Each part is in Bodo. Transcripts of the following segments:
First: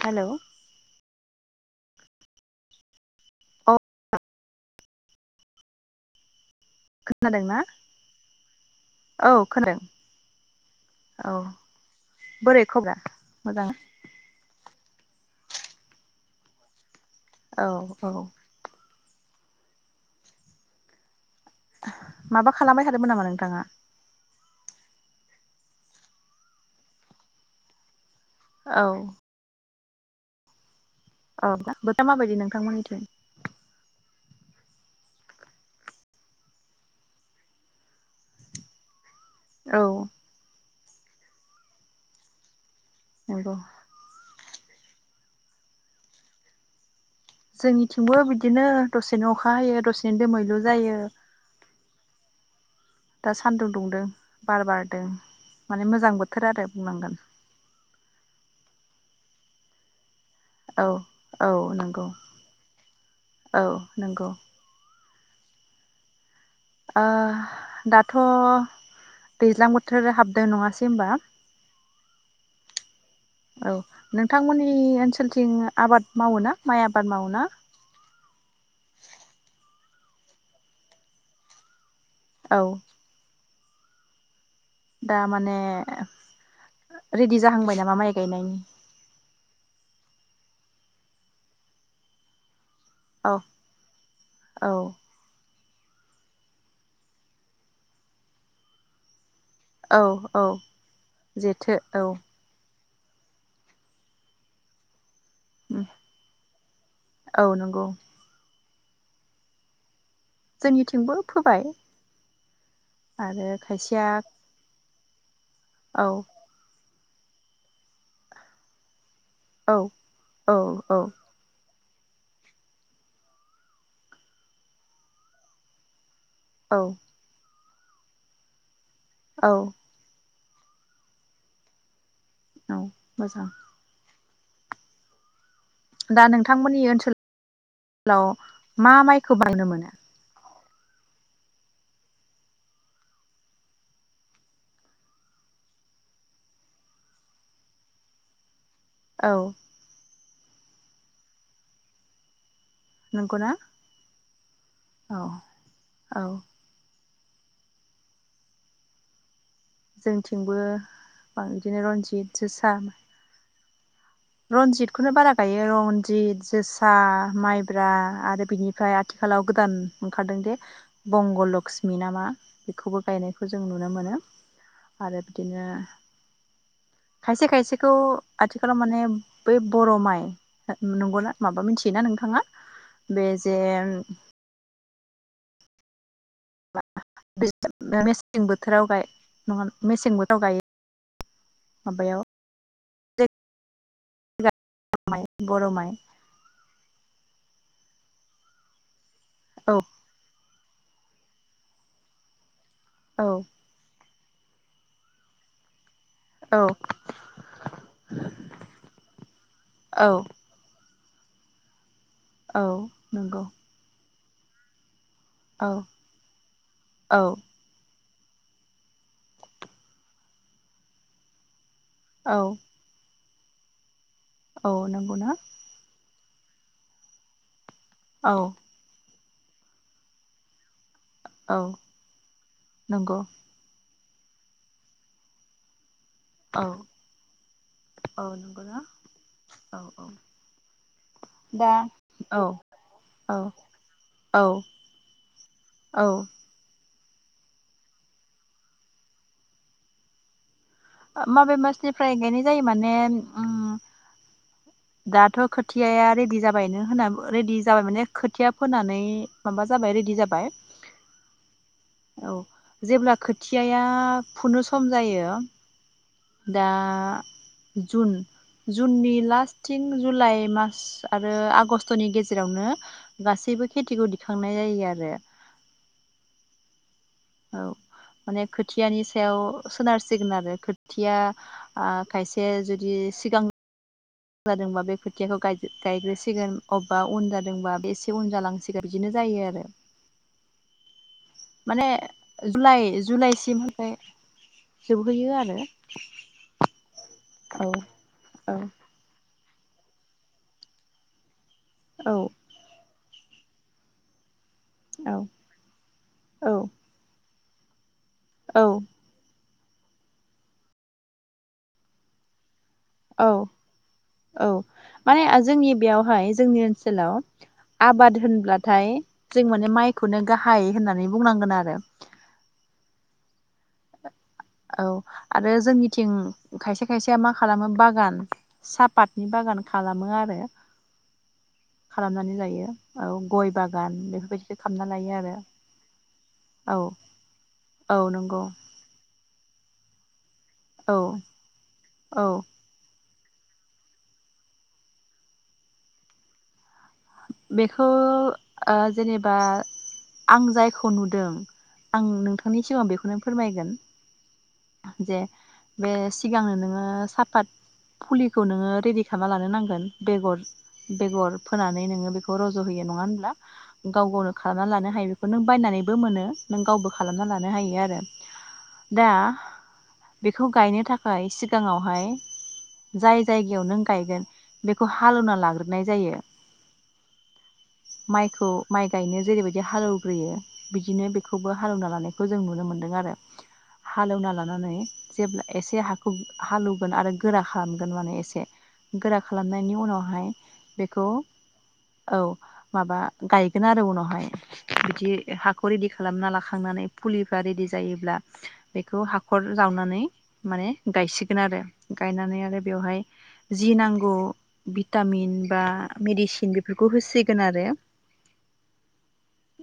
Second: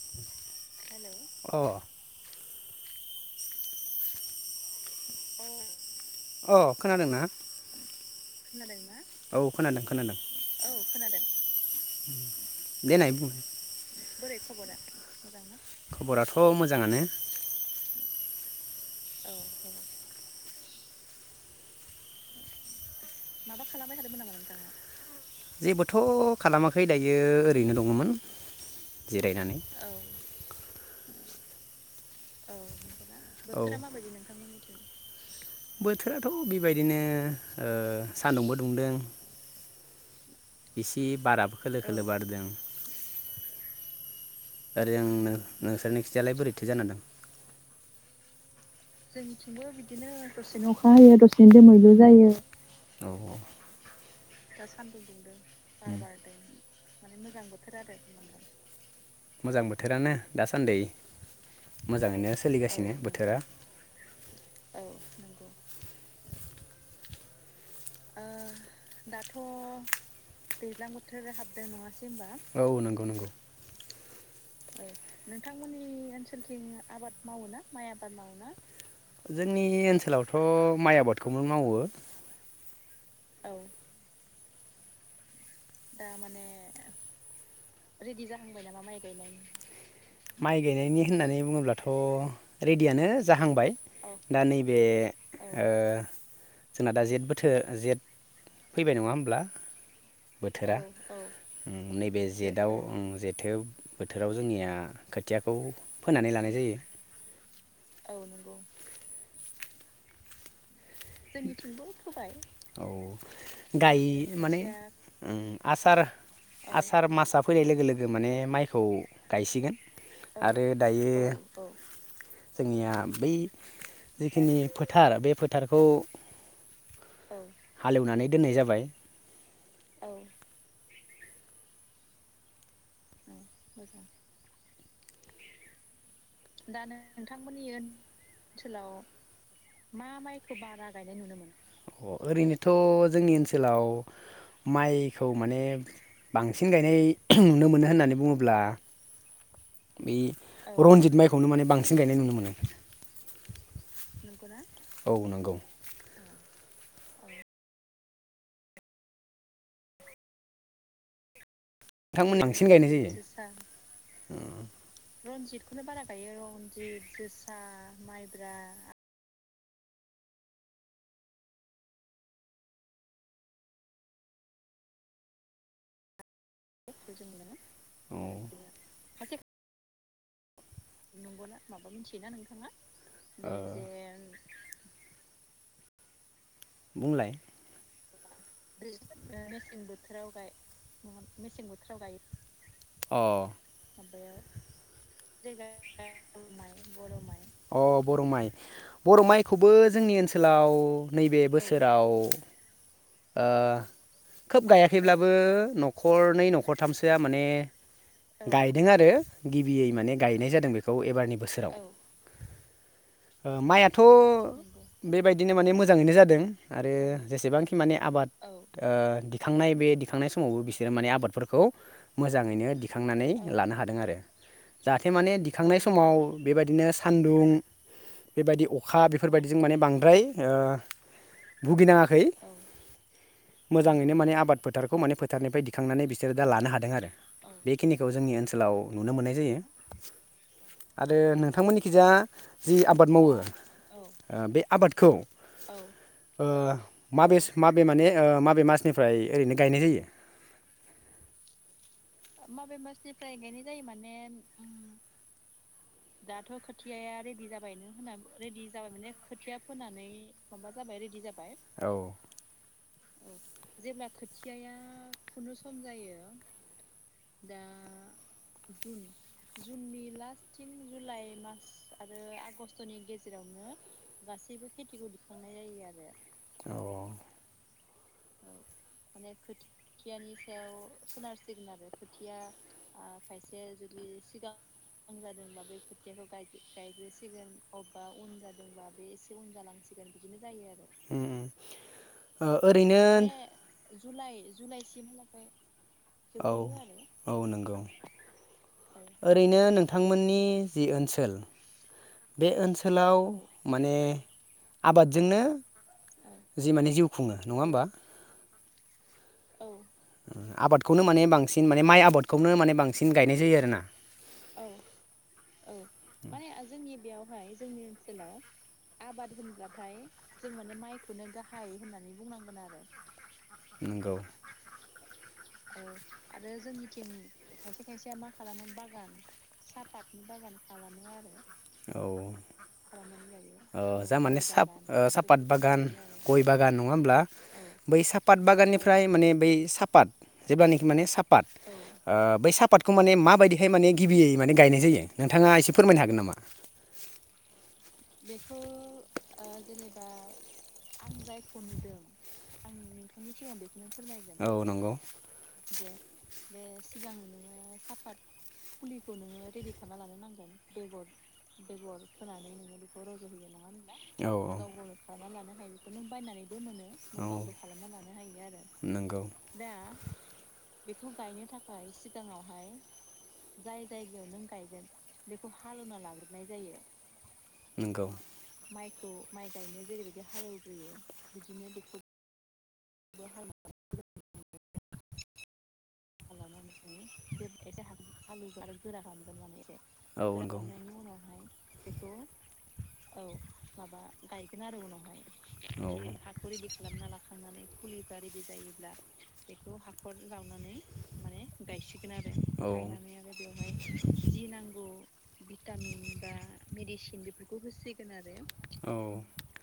हेलौ अ औ [inaudible] अ खोनादोंना खोनादों औ खोनादों खोनादों औ खोनादों औ बोरै दे खबरा नाय बुं मोजां बोरै खबरा खबराथ' मोजाङानो औ औ औ औ माबा खालामबाय था माबा खालामबाय थादोंमोन नामा नोंथाङा जेबोथ' खालामाखै दायो ओरैनो दङमोन औ औ औबा रा माबायदि नोंथांमोननिथिं औ बोथोरा माबायदि नोंथांमोननिथिं? बोथोराथ' बेबायदिनो ओ सान्दुंबो दुंदों औ। इसे बाराबो खोलो खोलो बारदों नंगौ। ओरै आंनो नोंसोरनि खिथियालाय बोरैथो जाना दं। जोंनिथिंबो बिदि जोंथिबो बिदिनो दसेनो अखा जायो हयो दसेनो दोमैबो जायो दा सान्दुं दुंदों बार बारदों माने मोजां बोथोर आरो बुंनांगोन [unintelligible] मोजां बोथोरानो दासान्दि औ औ नंगौ मोजाङैनो सोलिगासिनो बोथोरा औ नंगौ औ। ओ दाथ' दैज्लां बोथोर हाबदों नङासै होनबा औ नंगौ नंगौ औ नोंथांमोननि ओनसोलथिं आबाद मावो ना माइ आबाद मावो ना? आबाद मावो ना जोंनि ओनसोलावथ' माइ आबादखौनो मावो औ। औ। दा माने रेडि जाहांबाय नामा माइ गायनायनि माइ गायनायनि होननानै बुङोब्लाथ' रेडियानो औ जाहांबाय दा औ नैबेए ओ जोंना दा जेथ बोथोर जेट फैबाय नङा होमब्ला? औ औ बोथोरा उम जेथो औ। नैबे जेटआव जेथो बोथोराव जोंनिया खोथियाखौ फोनानै लानाय जायो। औ नंगौ। जोंनि [unintelligible] औ आरो गाय खायसेया माने आसार औ आस सार मासआ फैनाय लोगो लोगो माने माइखौ गायसिगोन औ औ आरो औ दायो। जोंनिया बै जिखिनि फोथार बे फोथार खौ औ। हालेवनानै दोननाय जाबाय। औ [inaudible] औ मोजां। [inaudible] दा नोंथांमोननि ओनसोलाव मा माइखौ बायनो मोनो? ओरैनोथ' जोंनि ओनसोलाव माइखौ माने बांसिन गायनाय नुनो मोनो होननानै बुङोब्ला औ बि रनजित माइखौनो माने बांसिन गायनाय नुनो मोनो नंगौना औ नंगौ औ जोंथिंबो बांसिन बिदिनो नोंथांमोन रनजित बांसिन जोसा गायनाय जायो रनजितखौनो बारा गायो रनजित जोसा माइब्रा आरो बिनिफ्राय आथिखालाव गोदान ओंखारदों दि बंग' लक्षस्मि नामा बेखौबो गायनायखौ जों नुनो मोनो आरो बिदिनो खायसे खायसेखौ औ आथिखालाव माने बै बर' माइ नंगौना माबा मिथियोना नोंथाङा बे ओ जे बुंलाय [unintelligible] अ गाय जाया नङा [unintelligible] मेसें बोथोराव गायो माबायाव बर' माइ बर' माइ अ बर' माइ बर' माइखौबो औ जोंनि ओनसोलाव नैबे बोसोराव औ ओ खोब गायाखैब्लाबो न न'खरनै औ न'खरथामसोआ माने गायदों आरो गिबियै औ माने गायनाय जादों बेखौ खौ एबारनि बोसोराव औ नंगौ थ' बेबायदिनो औ माने मोजाङैनो जादों आरो औ जेसेबांखि माने आबाद दिखांनाय बे दिखांनाय समावबो बिसोरो माने आबादफोरखौ औ मोजाङैनो दिखांनानै लानो हादों आरो औ जाहाथे माने नंगौना दिखांनाय समाव बेबायदिनो सान्दुं औ बेबायदि अखा बे बेफोरबायदिजों माने बांद्राय ओ औ भुगिनाङाखै नंगौ मोजाङैनो माने आबाद फोथारखौ माने फोथारनिफ्राय दिखांनानै बि सोर दा औ लानो हादों आरो बेखिनिखौ औ जोंनि ओनसोलाव नंगौना नुनो मोननाय जायो औ औ आरो दा नोंथांमोननिखिजा औ जि आबाद मावो औ बे ओ आबादखौ औ ओ माबे माबे माने ओ माबे मासनिफ्राय ओरैनो गायनाय जायो? माबे मासनिफ्राय गायनाय जायो माने उम दाथ' खोथियाया रेडि जाबायनो होन रेडि जाबाय माने खोथिया फोनानै माबा जाबाय रेडि जाबाय औ जेब्ला खोथियाया फुनो सम जायो दा जुन जुननि लास्ट जुननि लास्ट थिं जुलाइ मास आगष्टनि आरो गेजेरावनो आगषटनि गासैबो गेजेरावनो खेथिखौ दिखांनाय गासैबो जायो खेथिखौ आरो दिखांनाय जायो आरो औ औ माने खोथियानि सायाव सोनारसिगोन आरो खोथिया ओ खायसे जुदि सिगां बे सिगां जादोंबा बे खोथियाखौ जादोंबा बे खोथियाखौ गायग्रोसिगोन अबेबा उन गायग्रोसिगोन जादोंबा बे अबेबा एसे उन जालांसिगोन जादोंबा बे बिदिनो एसे जायो उन आरो जालांसिगोन बिदिनो जायो आरो माने जुलाइ जुलाइसिम ओनफ्राय जोबहैयो आरो औ औ नंगौ औ ओरैनो नोंथांमोननि जि ओनसोल औ बे ओन सोलाव माने आबादजोंनो जि औ माने जिउ खुङो नङा होमबा औ औ आबादखौनो माने बांसिन माने माइ आबादखौनो माने बांसिन औ गायनाय जायो आरोना औ माने जोंनि बेयावहाय माने जोंनि ओनसोलाव बेयावहाय जोंनि आबाद ओनसोलाव होनब्लाथाय आबाद जों माने होनब्लाथाय माइखौनो जों गाहाय माने होननानै माइखौनो बुंनांगोन गाहाय आरो होननानै बुंनांगोन आरो नंगौ औ आरो जोंनिथिं खायसे खायसेया मा खालामो बागान सापातनि बागान खालामो आरो औ खालामनानै लायो औ गय औ बागान जा‌‌माने बेफोरबायदिखौ सा खालामना लायो आरो सापात बागान गय बागान नङा होमब्ला औ बै सापात नंगौ बागाननिफ्राय माने बै सापात जेब्लानेकि औ माने सापात ओ औ बै सातखौ माने माबायदिहाय माने गिबियै माने गायनाय जायो नोंथाङा एसे फोरमायनो हागोन नामा बेखौ ओ जेनेबा आं जायखौ नुदों आं नोंथांनि सिगाङाव बेखौनो फोरमायगोन औ गाव जे बे सिगांनो नोङो सापात फुलिखौ नोङो रेदि खालामना लानो नांगोन बेगर बेगर फोना नै नोङो बेखौ रज'होयो रज' होयो नङा होनब्ला औ औ गाव गावनो हायो बेखौ खालामना नों लानो हायो बेखौफ बायनानैबो नों मोनो बायनानैबो नों गावबो मोनो खालामना औ लानो हायो खालामना आरो लानो हायो आरो दा नोंगौ दा बेखौ गायनो बेखौ थाखाय गायनो थाखाय सिगाङावहाय सिगाङावहाय जाय जायगायाव जाय नों गायगोन जायगायाव नों गायगोन बेखौ हालेवना बेखौ लाग्रोनाय हालेवना जायो लाग्रोबाय जायो। माइखौ माइ गायनो जेरैबायदि हालेवग्रोयो बिदिनो बेखौबो हालेवना लानायखौ जों नु [unintelligible] दों आरो हालेवना ला नानै जेब्ला एसे हाखौ हाल एवगोन आरो गोरा खालामगोन माने एसे गोरा खालामनायनि उनावहाय बेखौ औ माबा गायगोन आरो उनावहाय बिदि हाखौ रेदि बे खालामना लाखांनानै फुलिफ्रा रेदि जायोब्ला बेखौ हाखर जावनानै माने गायसिगोन आरो गायनानै आरो बेवहाय जि नांगौ भिटामिन बा मेडिन मेडिसिन बेफोरखौ होसिगोन आरो औ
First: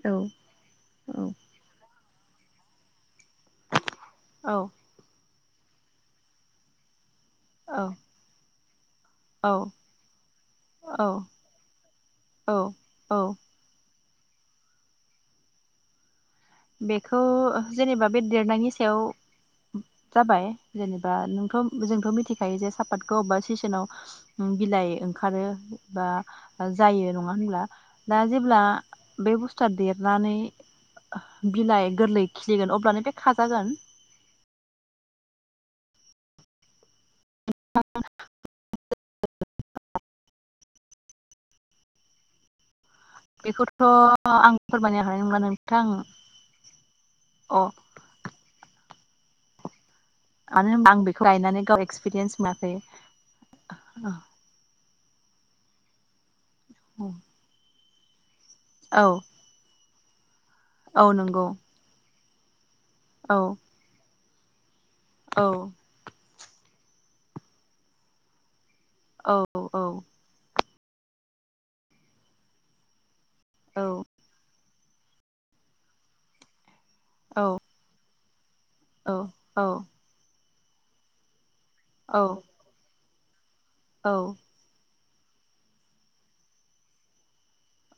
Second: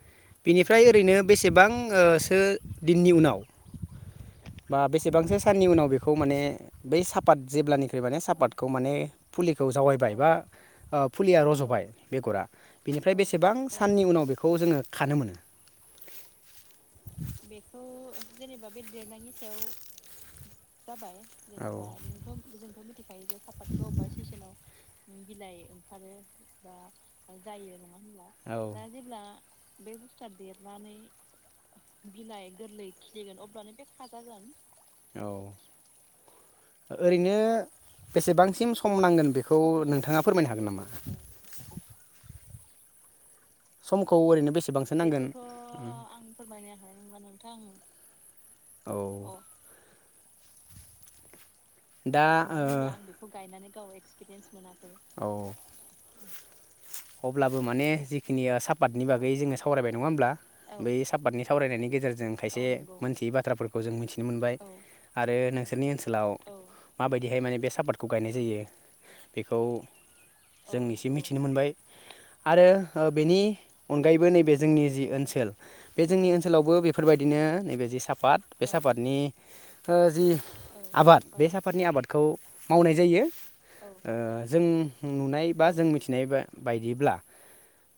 औ बिनिफ्राय ओरैनो बेसेबां आ सो दिननि उनाव औ बा बेसेबांसो साननि उनाव बेखौ खौ माने बै साफ सापात औ जेब्लानिख्रुइ माने सापातखौ माने औ फुलिखौ जावायबाय बा ओ औ फुलिया रजबाय बेगरा औ बिनिफ्राय औ बेसेबां साननि उनाव बेखौ जोङो खानो मोनो बेखौ जेनेबा बे देरनायनि सायाव जाबाय जेनेबा नोंथ जोंथ मिथिखायो जे सापातखौ अबेबा सिसोनाव बिलाइ ओंखारो बा जायो नङा होनब्ला दा जेब्ला बे बुस्थुआ देरनानै बिलाइ गोरलै बिलाइ खिलिगोन गोरलै अब्लानो बे खिलिगोन खाजागोन अब्लानो बे खाजागोन औ ओरैनो बेसेबांसिम सम नांगोन बेखौ नोंथाङा फोरमायनो हागोन नामा? बेखौथ' समखौ ओरैनो आं बेसेबांसो फोरमायनो हानाय नांगोन नंला नोंथां अ औ मानो होनबा आं बेखौ गायनानै गाव दा एक्सपिरियेन्स मोनाखै बे गायनानै गाव एसपिरियेन्स मोनै औ अब्लाबो माने बेखिनिया औ सापादनि बागै जोङो सावरायबाय नङा होमब्ला बै औ सापादनि नंगौ सावरायनायनि गेजेरजों खायसे मोनथियै औ बाथ्राफोरखौ जों मिथि नुनो मोनबाय आरो औ नोंसोरनि ओनसोलाव माबायदिहाय माने बे सापातखौ गायनाय जायो। बेखौ औ औ जों एसे मिथिनो मोनबाय आरो बेनि अनगायैबो नैबे जोंनि जि ओनसोल बे जोंनि ओनसोलावबो बे बेफोर बायदिनो औ नैबे जि साफात बे सापादनि औ ओ जि आबाद बे साफादनि आबादखौ मावनाय जायो। ओ औ जों नुनाय बा जों मिथिनाय बायदिब्ला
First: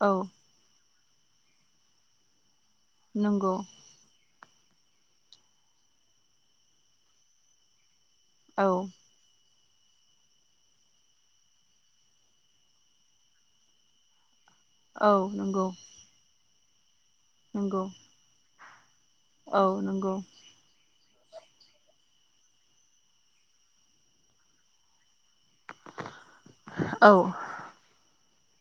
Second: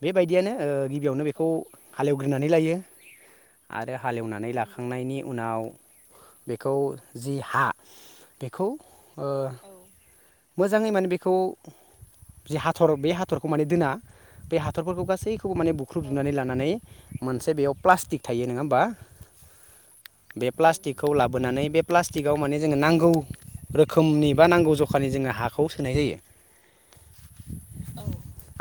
बे औ बायदियानो ओ गिबियावनो बेखौ हालेवग्रोनानै लायो नंगौ आरो हालेवनानै ला खांनायनि उनाव बेखौ जि हा औ बेखौ ओ मोजाङै माने बेखौ जि हाथर बे हाथरखौ माने दोना बे हाथरफोरखौ गासैखौबो नंगौ माने बुख्रुबजनानै लानानै मोनसे बेयाव नंगौ प्लास्टिक थायो नङा होन बा औ नंगौ। खौ लाबोनानै बे प्लास्टिकआव माने जोङो नांगौ रोखोमनि बा नांगौ जखानि जोङो हाखौ सोनाय जायो। औ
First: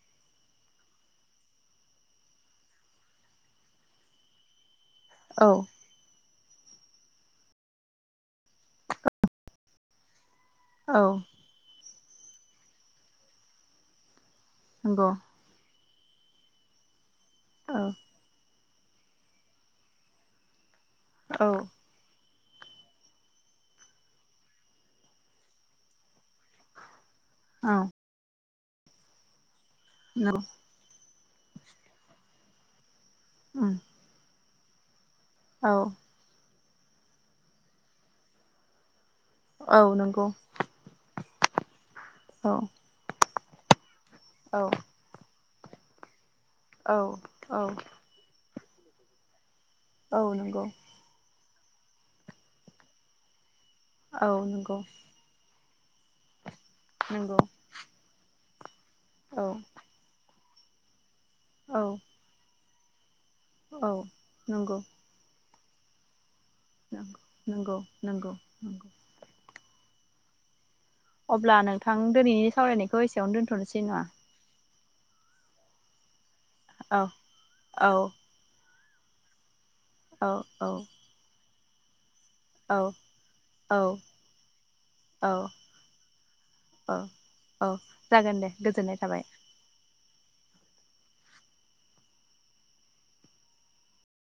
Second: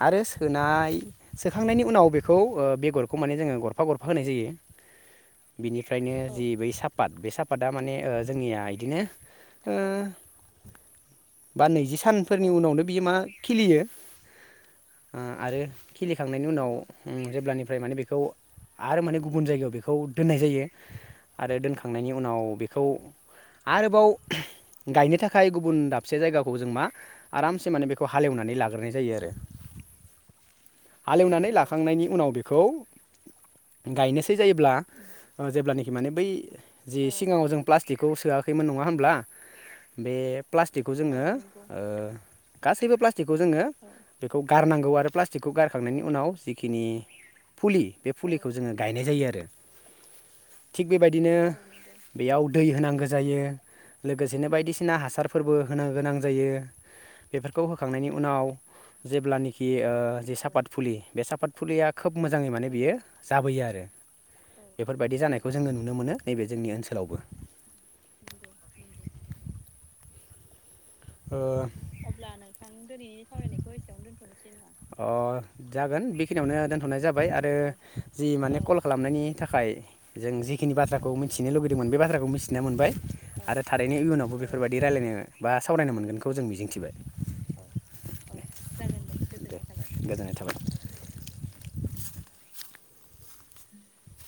आरो सोनाय सोखांनायनि उनाव बेखौ बेगरखौ माने जोङो गरफा गरफा होनाय जायो। औ बिनिफ्रायनो जि बै साफाद बे साफादा माने ओ जोंनिया इदिनो ओ औ बा नैजि सानफोरनि उनावनो बियो मा खिलियो। नंगौ आरो खिलिखांनायनि उनाव ओ जेब्लानिफ्राय औ माने बेखौ आरो माने गुबुन जायगायाव बेखौ दोननाय जायो। औ आरो दोनखांनायनि उनाव बेखौ आरोबाव गायनो थाखाय गुबुन दाबसे जायगाखौ जों मा आरामसे औ माने बेखौ हालेवनानै लागोन गारनाय जायो आरो औ हालेवनानै लाखांनायनि उनाव बेखौ उम गायनो फिजायोब्ला औ जेब्लानाखि माने बै जि सिगाङाव जों प्लास्टिकखौ सोआखैमोन नङा होमब्ला। औ बे नंगौ प्लास्टिकखौ जोङो ओ औ गासैबो प्लास्टिक बेखौ जोङो बेखौ औ गारनांगौ आरो प्लास स्टिकखौ गारखांनायनि उनाव जि खिनि औ औ फुलि बे फुलि जोङो गायनाय जायो आरो औ नंगौ थिग बेबायदिनो बेयाव दै होनांगो जायो औ लोगोसेनो नंगौ बायदिसिना हासारफोरबो होनो गोनां जायो नंगौ बेफोरखौ होखांनायनि उनाव औ जेब्लानखि ओ जे सापात फुलि बे साफाद औ फुलिया खोब मोजाङै माने बेयो जाबोयो आरो औ नंगौ बेफोरबायदि जानायखौ खौ जोङो नुनो मोनो। नैबे जोंनि ओनसोलावबो नंगौ नंगौ। [inaudible] अब्ला ओ नोंथां दिनैनि सावरायनायखौ एसेयावनो दोन्थ'नोसै नङा अ जागोन बि बिखिनियावनो दोनथ'नाय औ जाबाय आरो औ जि माने कल खालामनायनि थाखाय औ जों औ जिखिनि बाथ्राखौ मिथि लुगैदोंमोन बे बाथ्राखौ मि थिनो औ मोनबाय आरो औ थारैनो इयुनावबो बेफोरबायदि औ रायलायनो बा सावरायनो मोनगोनखौ जों मिजिंथिबाय औ औ जागोन दे गोजोननाय थाबाय गोजोनाय थाबाय